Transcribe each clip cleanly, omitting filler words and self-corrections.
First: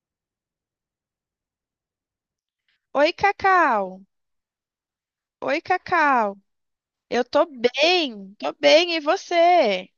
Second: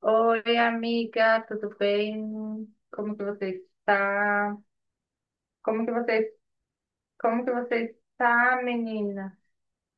Oi, amiga, tudo bem? Oi, Como que você Cacau. está? Oi, Como que você, Cacau. Eu como que você tô está, bem, e menina? você?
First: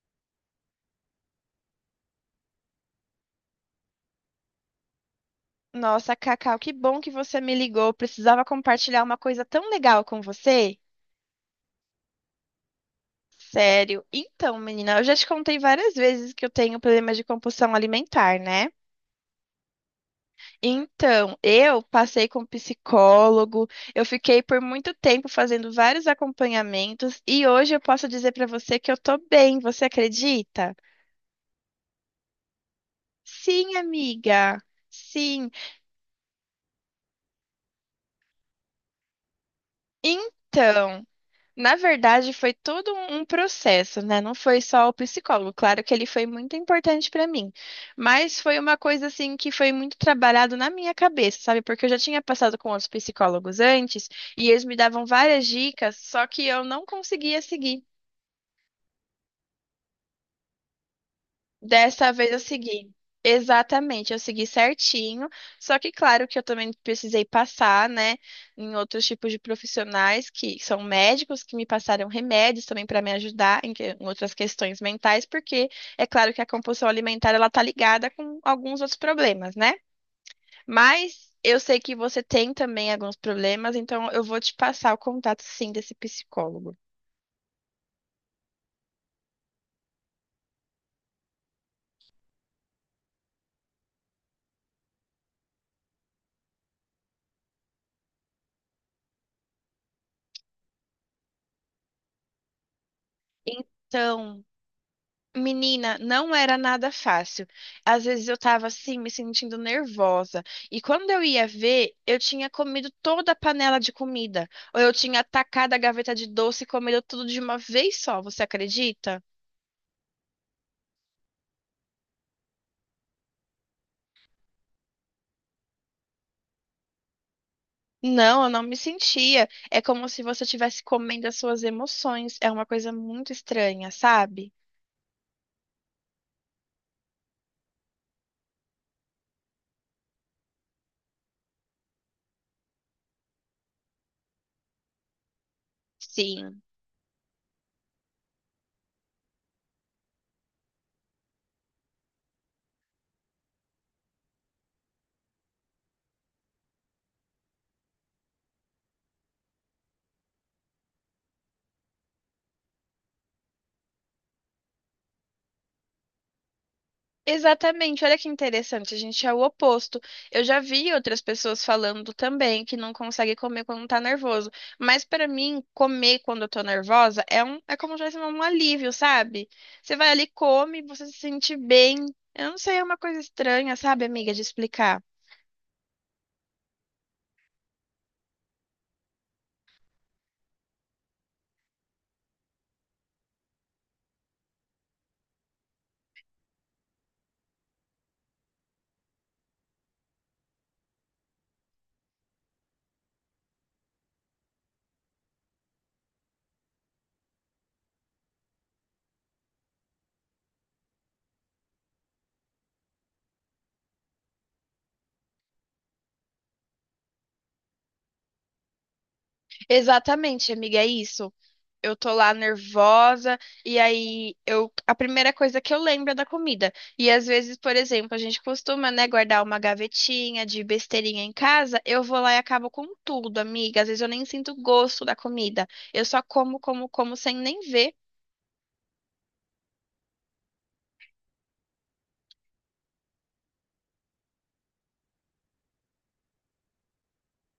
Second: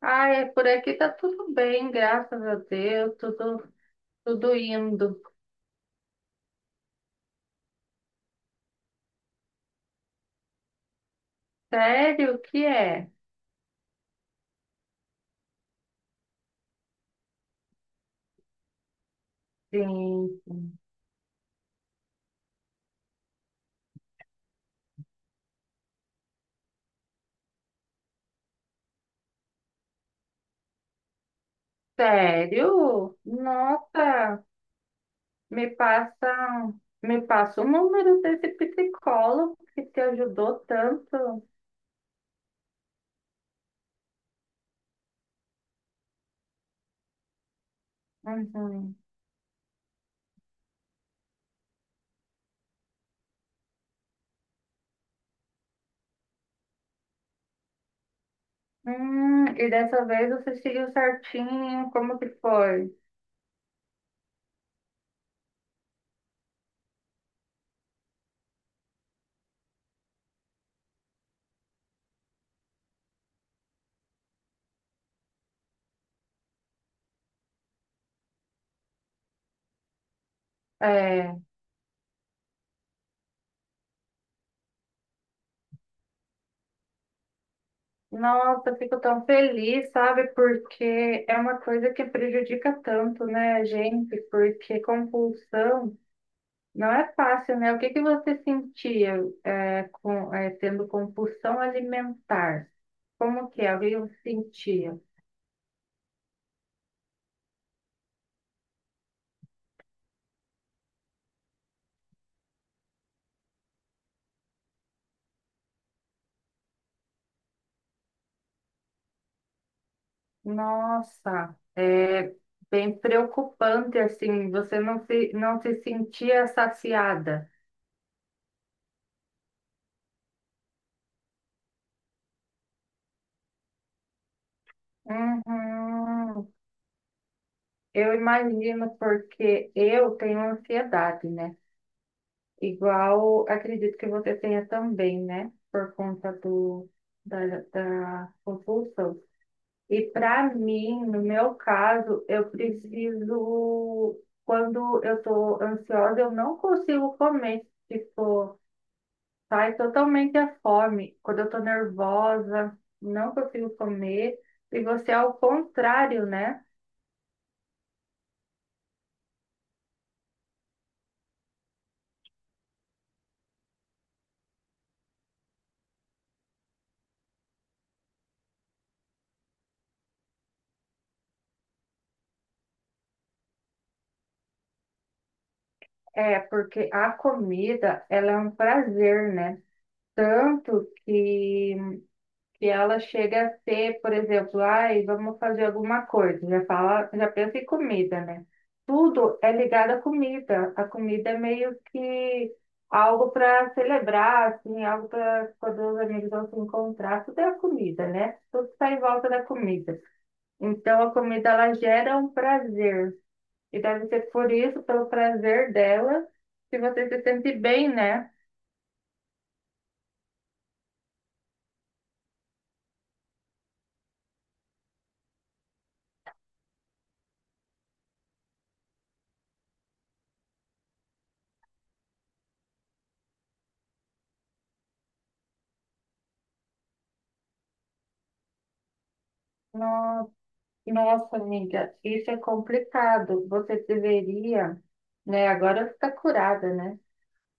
Ai, é por aqui tá tudo bem, graças a Deus, tudo, tudo indo. Nossa, Cacau, que bom que você me ligou. Precisava compartilhar uma coisa tão legal com você. Sério, o que é? Sério. Então, menina, eu já te contei várias vezes que eu tenho problema de compulsão alimentar, né? Sim, Então, eu passei com um psicólogo, eu fiquei por muito tempo fazendo vários acompanhamentos e hoje eu posso dizer pra você que eu tô bem, você acredita? sério? Sim, Nossa, amiga. Sim. me passa, me passa o número desse psicólogo que te ajudou Então, tanto. na verdade, foi todo um processo, né? Não foi só o psicólogo. Claro que ele foi muito importante para mim, mas foi uma Uhum. coisa assim que foi muito trabalhado na minha cabeça, sabe? Porque eu já tinha passado com outros psicólogos antes e eles me davam várias dicas, só que eu não conseguia seguir. E dessa vez você seguiu certinho, Dessa como que vez eu segui. foi? Exatamente, eu segui certinho. Só que, claro, que eu também precisei passar, né, em outros tipos de profissionais que são médicos que me passaram remédios também para me ajudar em outras questões mentais, porque é claro que a compulsão alimentar ela tá ligada com alguns outros problemas, né? Mas É, eu sei que você tem também alguns problemas, então eu vou te passar o contato sim desse psicólogo. nossa, eu fico tão feliz, sabe? Porque é uma coisa que prejudica tanto, né, a gente? Porque compulsão não é fácil, né? O que que você sentia, tendo compulsão alimentar? Como que é? O que eu Então, sentia? menina, não era nada fácil. Às vezes eu tava assim, me sentindo nervosa. E quando eu ia ver, eu tinha comido toda a panela de comida. Ou eu tinha atacado a gaveta de doce e comido tudo de uma vez só, você acredita? Nossa, é bem preocupante, assim, você não se sentia saciada. Não, eu não me sentia. É como se você estivesse comendo as suas emoções. É uma coisa muito estranha, sabe? Uhum. Eu imagino porque eu tenho ansiedade, né? Igual acredito que você tenha também, né? Por conta Sim. Da, da compulsão. E para mim, no meu caso, quando eu estou ansiosa, eu não consigo comer. Tipo, sai totalmente a fome. Quando eu estou nervosa, não consigo comer. E você é o contrário, né? Exatamente, olha que interessante, a gente é o oposto. Eu já vi outras pessoas falando também que não consegue comer quando tá nervoso, mas pra mim, comer quando eu tô nervosa é um, é como se fosse um alívio, sabe? Você vai ali, come, você se sente bem. Eu não sei, é uma coisa estranha, sabe, amiga, de explicar. É, porque a comida, ela é um prazer, né? Tanto que ela chega a ser, por exemplo, ai, vamos fazer alguma coisa, já fala, já pensa em comida, né? Tudo é ligado à comida. A comida é meio que algo para celebrar, assim, algo para quando os amigos vão se encontrar, tudo é a comida, né? Tudo está em volta da comida. Então a comida ela gera um prazer. E deve ser por isso, pelo prazer dela, que você se sente bem, né? Exatamente, amiga, é isso. Eu tô lá nervosa e aí eu a primeira coisa que eu lembro é da comida. E às vezes, por exemplo, a gente costuma, né, guardar uma gavetinha de besteirinha em casa, eu vou lá e acabo com tudo, amiga. Às vezes eu nem sinto gosto da comida. Eu só como, como, como sem nem ver. No, Nossa, amiga, isso é complicado. Você deveria, né? Agora está curada, né?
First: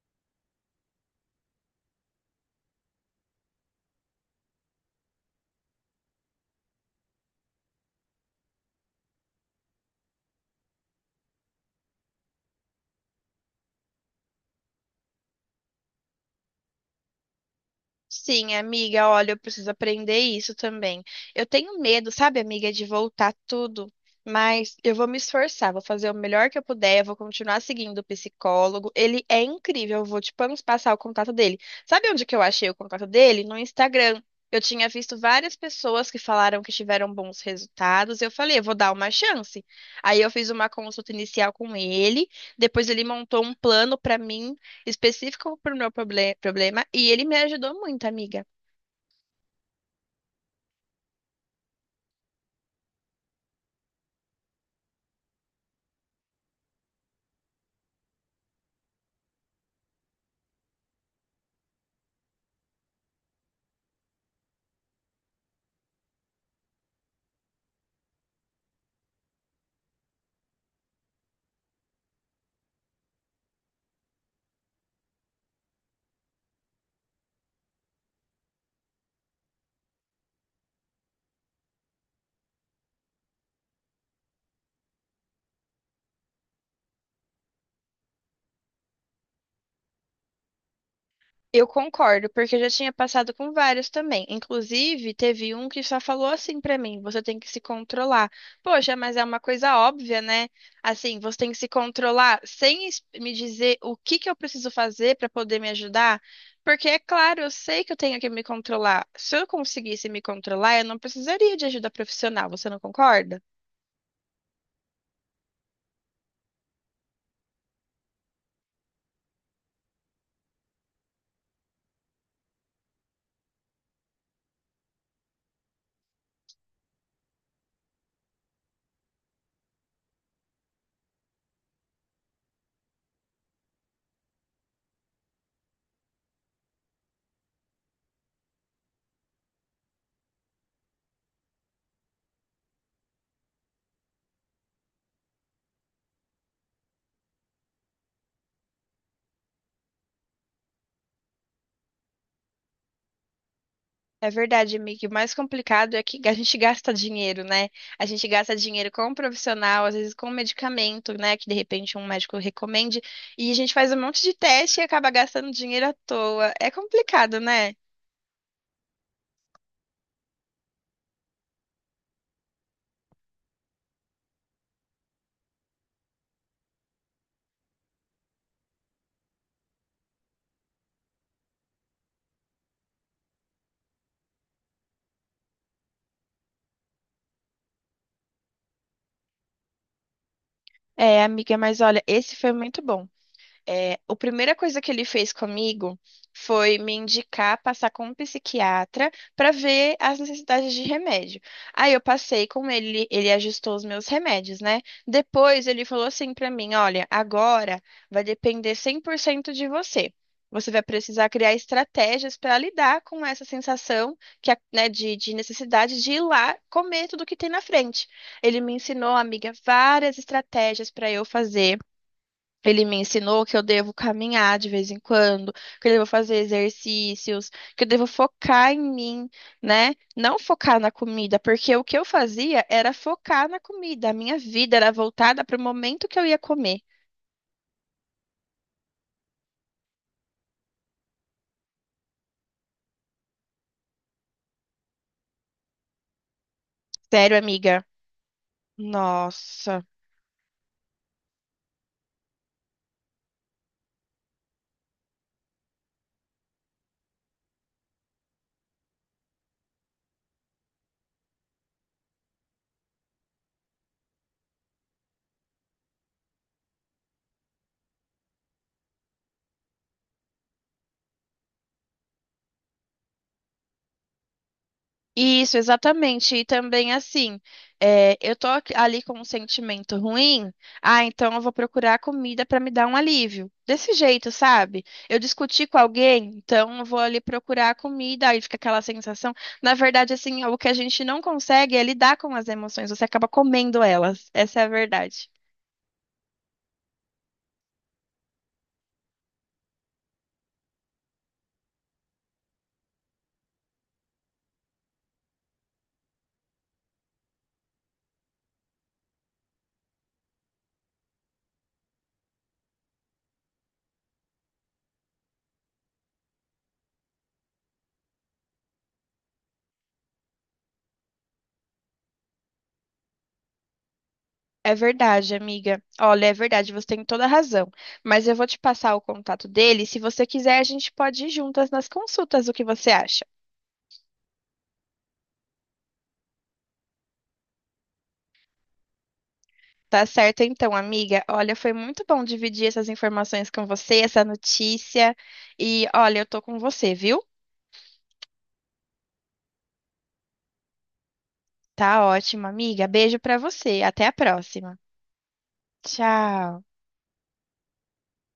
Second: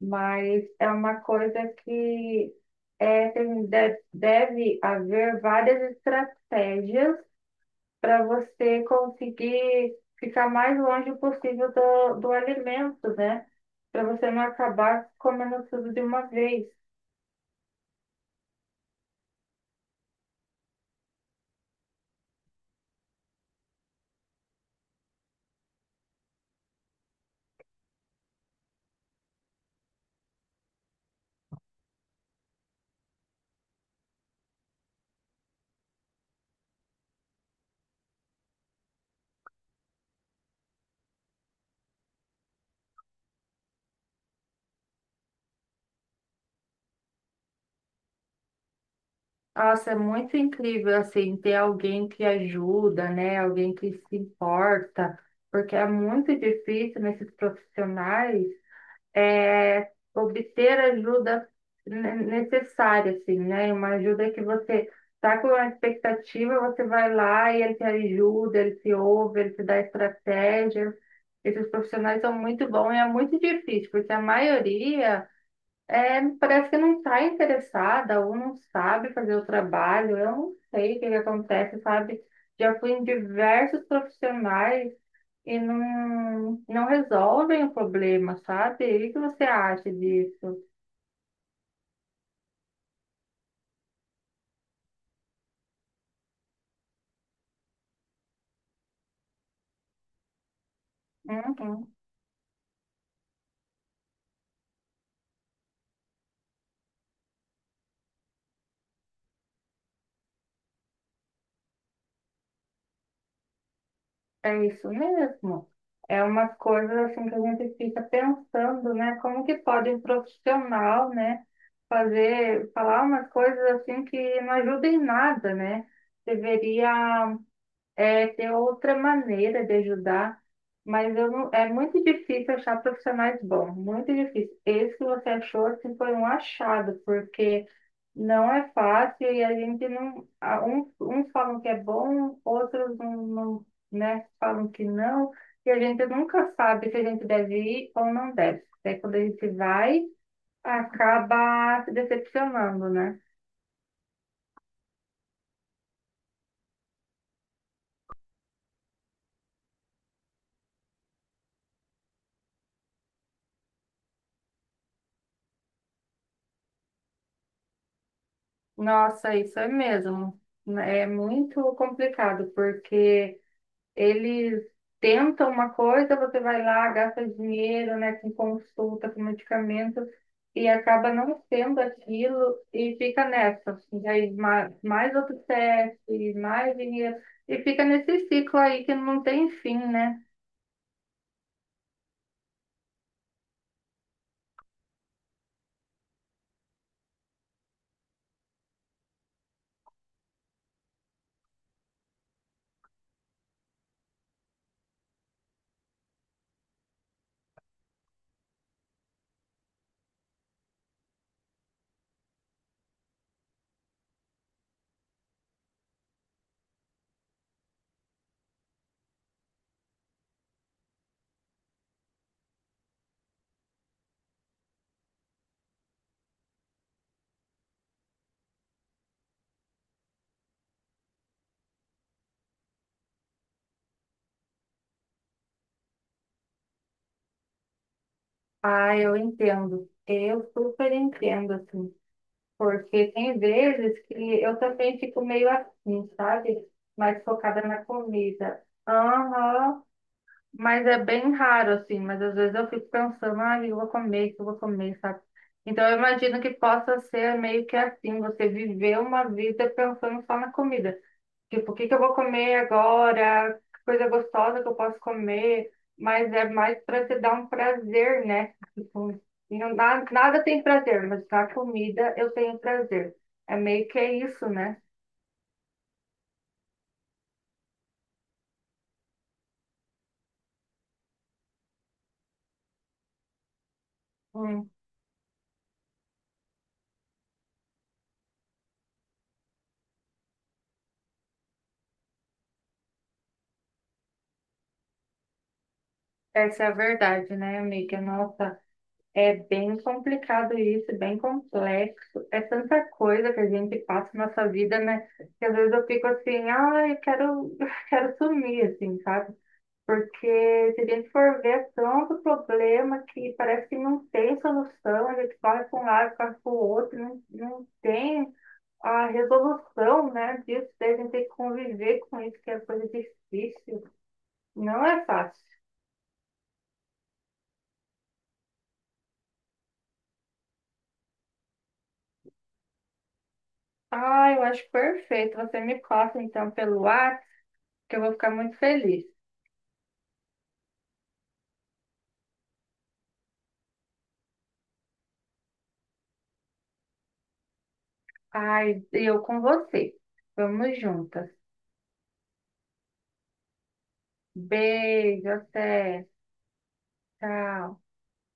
Mas é uma coisa que deve haver várias estratégias para você conseguir ficar mais longe possível do alimento, né? Para você não acabar comendo tudo de uma vez. Sim, amiga, olha, eu preciso aprender isso também. Eu tenho medo, sabe, amiga, de voltar tudo, mas eu vou me esforçar, vou fazer o melhor que eu puder, eu vou continuar seguindo o psicólogo. Ele é incrível, eu vou te passar o contato dele. Sabe onde que eu achei o contato dele? No Instagram. Eu tinha visto várias pessoas que falaram que tiveram bons resultados. Eu falei, eu vou dar uma chance. Aí eu fiz uma consulta inicial com ele, depois ele montou um plano para mim específico para o meu problema e ele me ajudou muito, amiga. Nossa, é muito incrível assim ter alguém que ajuda, né? Alguém que se importa, porque é muito difícil nesses profissionais obter a ajuda necessária, assim, né? Uma ajuda que você está com uma expectativa, você vai lá e ele te ajuda, ele te ouve, ele te dá estratégia. Esses profissionais são muito bons e é muito difícil, porque a maioria parece que não está interessada ou não sabe fazer o trabalho. Eu não sei o que que acontece, sabe? Já fui em diversos profissionais e não resolvem o problema, sabe? E o que você acha disso? Eu concordo, porque eu já tinha passado com vários também. Inclusive, teve um que só falou assim para mim: você tem que se controlar. Poxa, mas é uma coisa óbvia, né? Assim, você tem que se Uhum, controlar sem me dizer o que que eu preciso fazer para poder me ajudar. Porque, é claro, eu sei que eu tenho que me controlar. Se eu conseguisse me controlar, eu não precisaria de ajuda profissional, você não concorda? é isso mesmo. É umas coisas assim que a gente fica pensando, né? Como que pode um profissional, né, falar umas coisas assim que não ajudam em nada, né? Deveria ter outra maneira de ajudar, mas eu não, é muito difícil achar profissionais bons, muito difícil. Esse que você achou assim, foi um achado, porque não é fácil e a gente não. a- uns falam que é bom, outros né, falam que não, e a gente nunca sabe se a gente deve ir ou não deve. Até quando a gente vai, acaba se decepcionando, né? É verdade, amiga. O mais complicado é que a gente gasta dinheiro, né? A gente gasta dinheiro com um profissional, às vezes com um medicamento, né? Que de repente um médico recomende, e a gente faz um monte de teste e acaba gastando dinheiro à toa. É complicado, né? Nossa, isso é mesmo. É muito complicado, porque. Eles tentam uma coisa, você vai lá, gasta dinheiro, né, com consulta, com medicamento, e acaba não sendo aquilo e fica nessa. E aí mais outro teste, mais dinheiro, e fica nesse ciclo aí que não tem fim, né? É, amiga, mas olha, esse foi muito bom. É, a primeira coisa que ele fez comigo foi me indicar passar com um psiquiatra para ver as necessidades de remédio. Aí eu passei com ele, ele ajustou os meus remédios, né? Depois ele falou assim para mim: olha, agora vai depender 100% de você. Você vai precisar criar estratégias para lidar com essa sensação que, a- né, de necessidade de ir lá comer tudo que tem na frente. Ele me ensinou, amiga, várias estratégias para eu fazer. Ele me ensinou que eu devo caminhar de vez em quando, que eu devo fazer exercícios, que eu devo focar em mim, né? Não focar na comida, porque o que eu fazia era focar na comida. A minha vida era voltada para o momento que eu ia comer. Ah, eu entendo. Eu super entendo, assim. Porque tem vezes que eu também fico meio assim, sabe? Mais Sério, focada na amiga? comida. Aham. Nossa. Mas é bem raro, assim, mas às vezes eu fico pensando, ah, o que eu vou comer, sabe? Então eu imagino que possa ser meio que assim, você viver uma vida pensando só na comida. Tipo, o que que eu vou comer agora? Que coisa gostosa que eu posso comer? Mas é mais para te dar um prazer, né? Tipo, nada tem prazer, mas na comida eu tenho prazer. É meio que é isso, né? Isso, exatamente. E também assim, é, eu tô ali com um sentimento ruim, ah, então eu vou procurar comida para me dar um alívio. Desse jeito, Hum, sabe? Eu discuti com alguém, então eu vou ali procurar a comida, aí fica aquela sensação. Na verdade, assim, o que a gente não consegue é lidar com as emoções, você acaba comendo elas. Essa é a verdade. essa é a verdade, né, amiga? Nossa. É bem complicado isso, é bem complexo. É tanta coisa que a gente passa na nossa vida, né? Que às vezes eu fico assim, ah, eu quero, quero sumir, assim, sabe? Porque se a gente for ver é tanto problema que parece que não tem solução, a gente corre para um lado, corre para o outro, não tem a resolução, né, disso, daí a gente tem que conviver com isso, que é coisa difícil. É Não é verdade, fácil. amiga. Olha, é verdade, você tem toda a razão. Mas eu vou te passar o contato dele. Se você quiser, a gente pode ir juntas nas consultas. O que você acha? Ah, eu acho perfeito. Você me passa então pelo WhatsApp que eu vou ficar muito feliz. Tá certo então, amiga. Olha, foi muito bom dividir essas informações com você, essa notícia. E olha, eu tô com você, viu? Ai, e eu com você. Vamos juntas. Tá ótimo, amiga. Beijo pra você. Até a próxima. Beijo, até. Tchau. Tchau.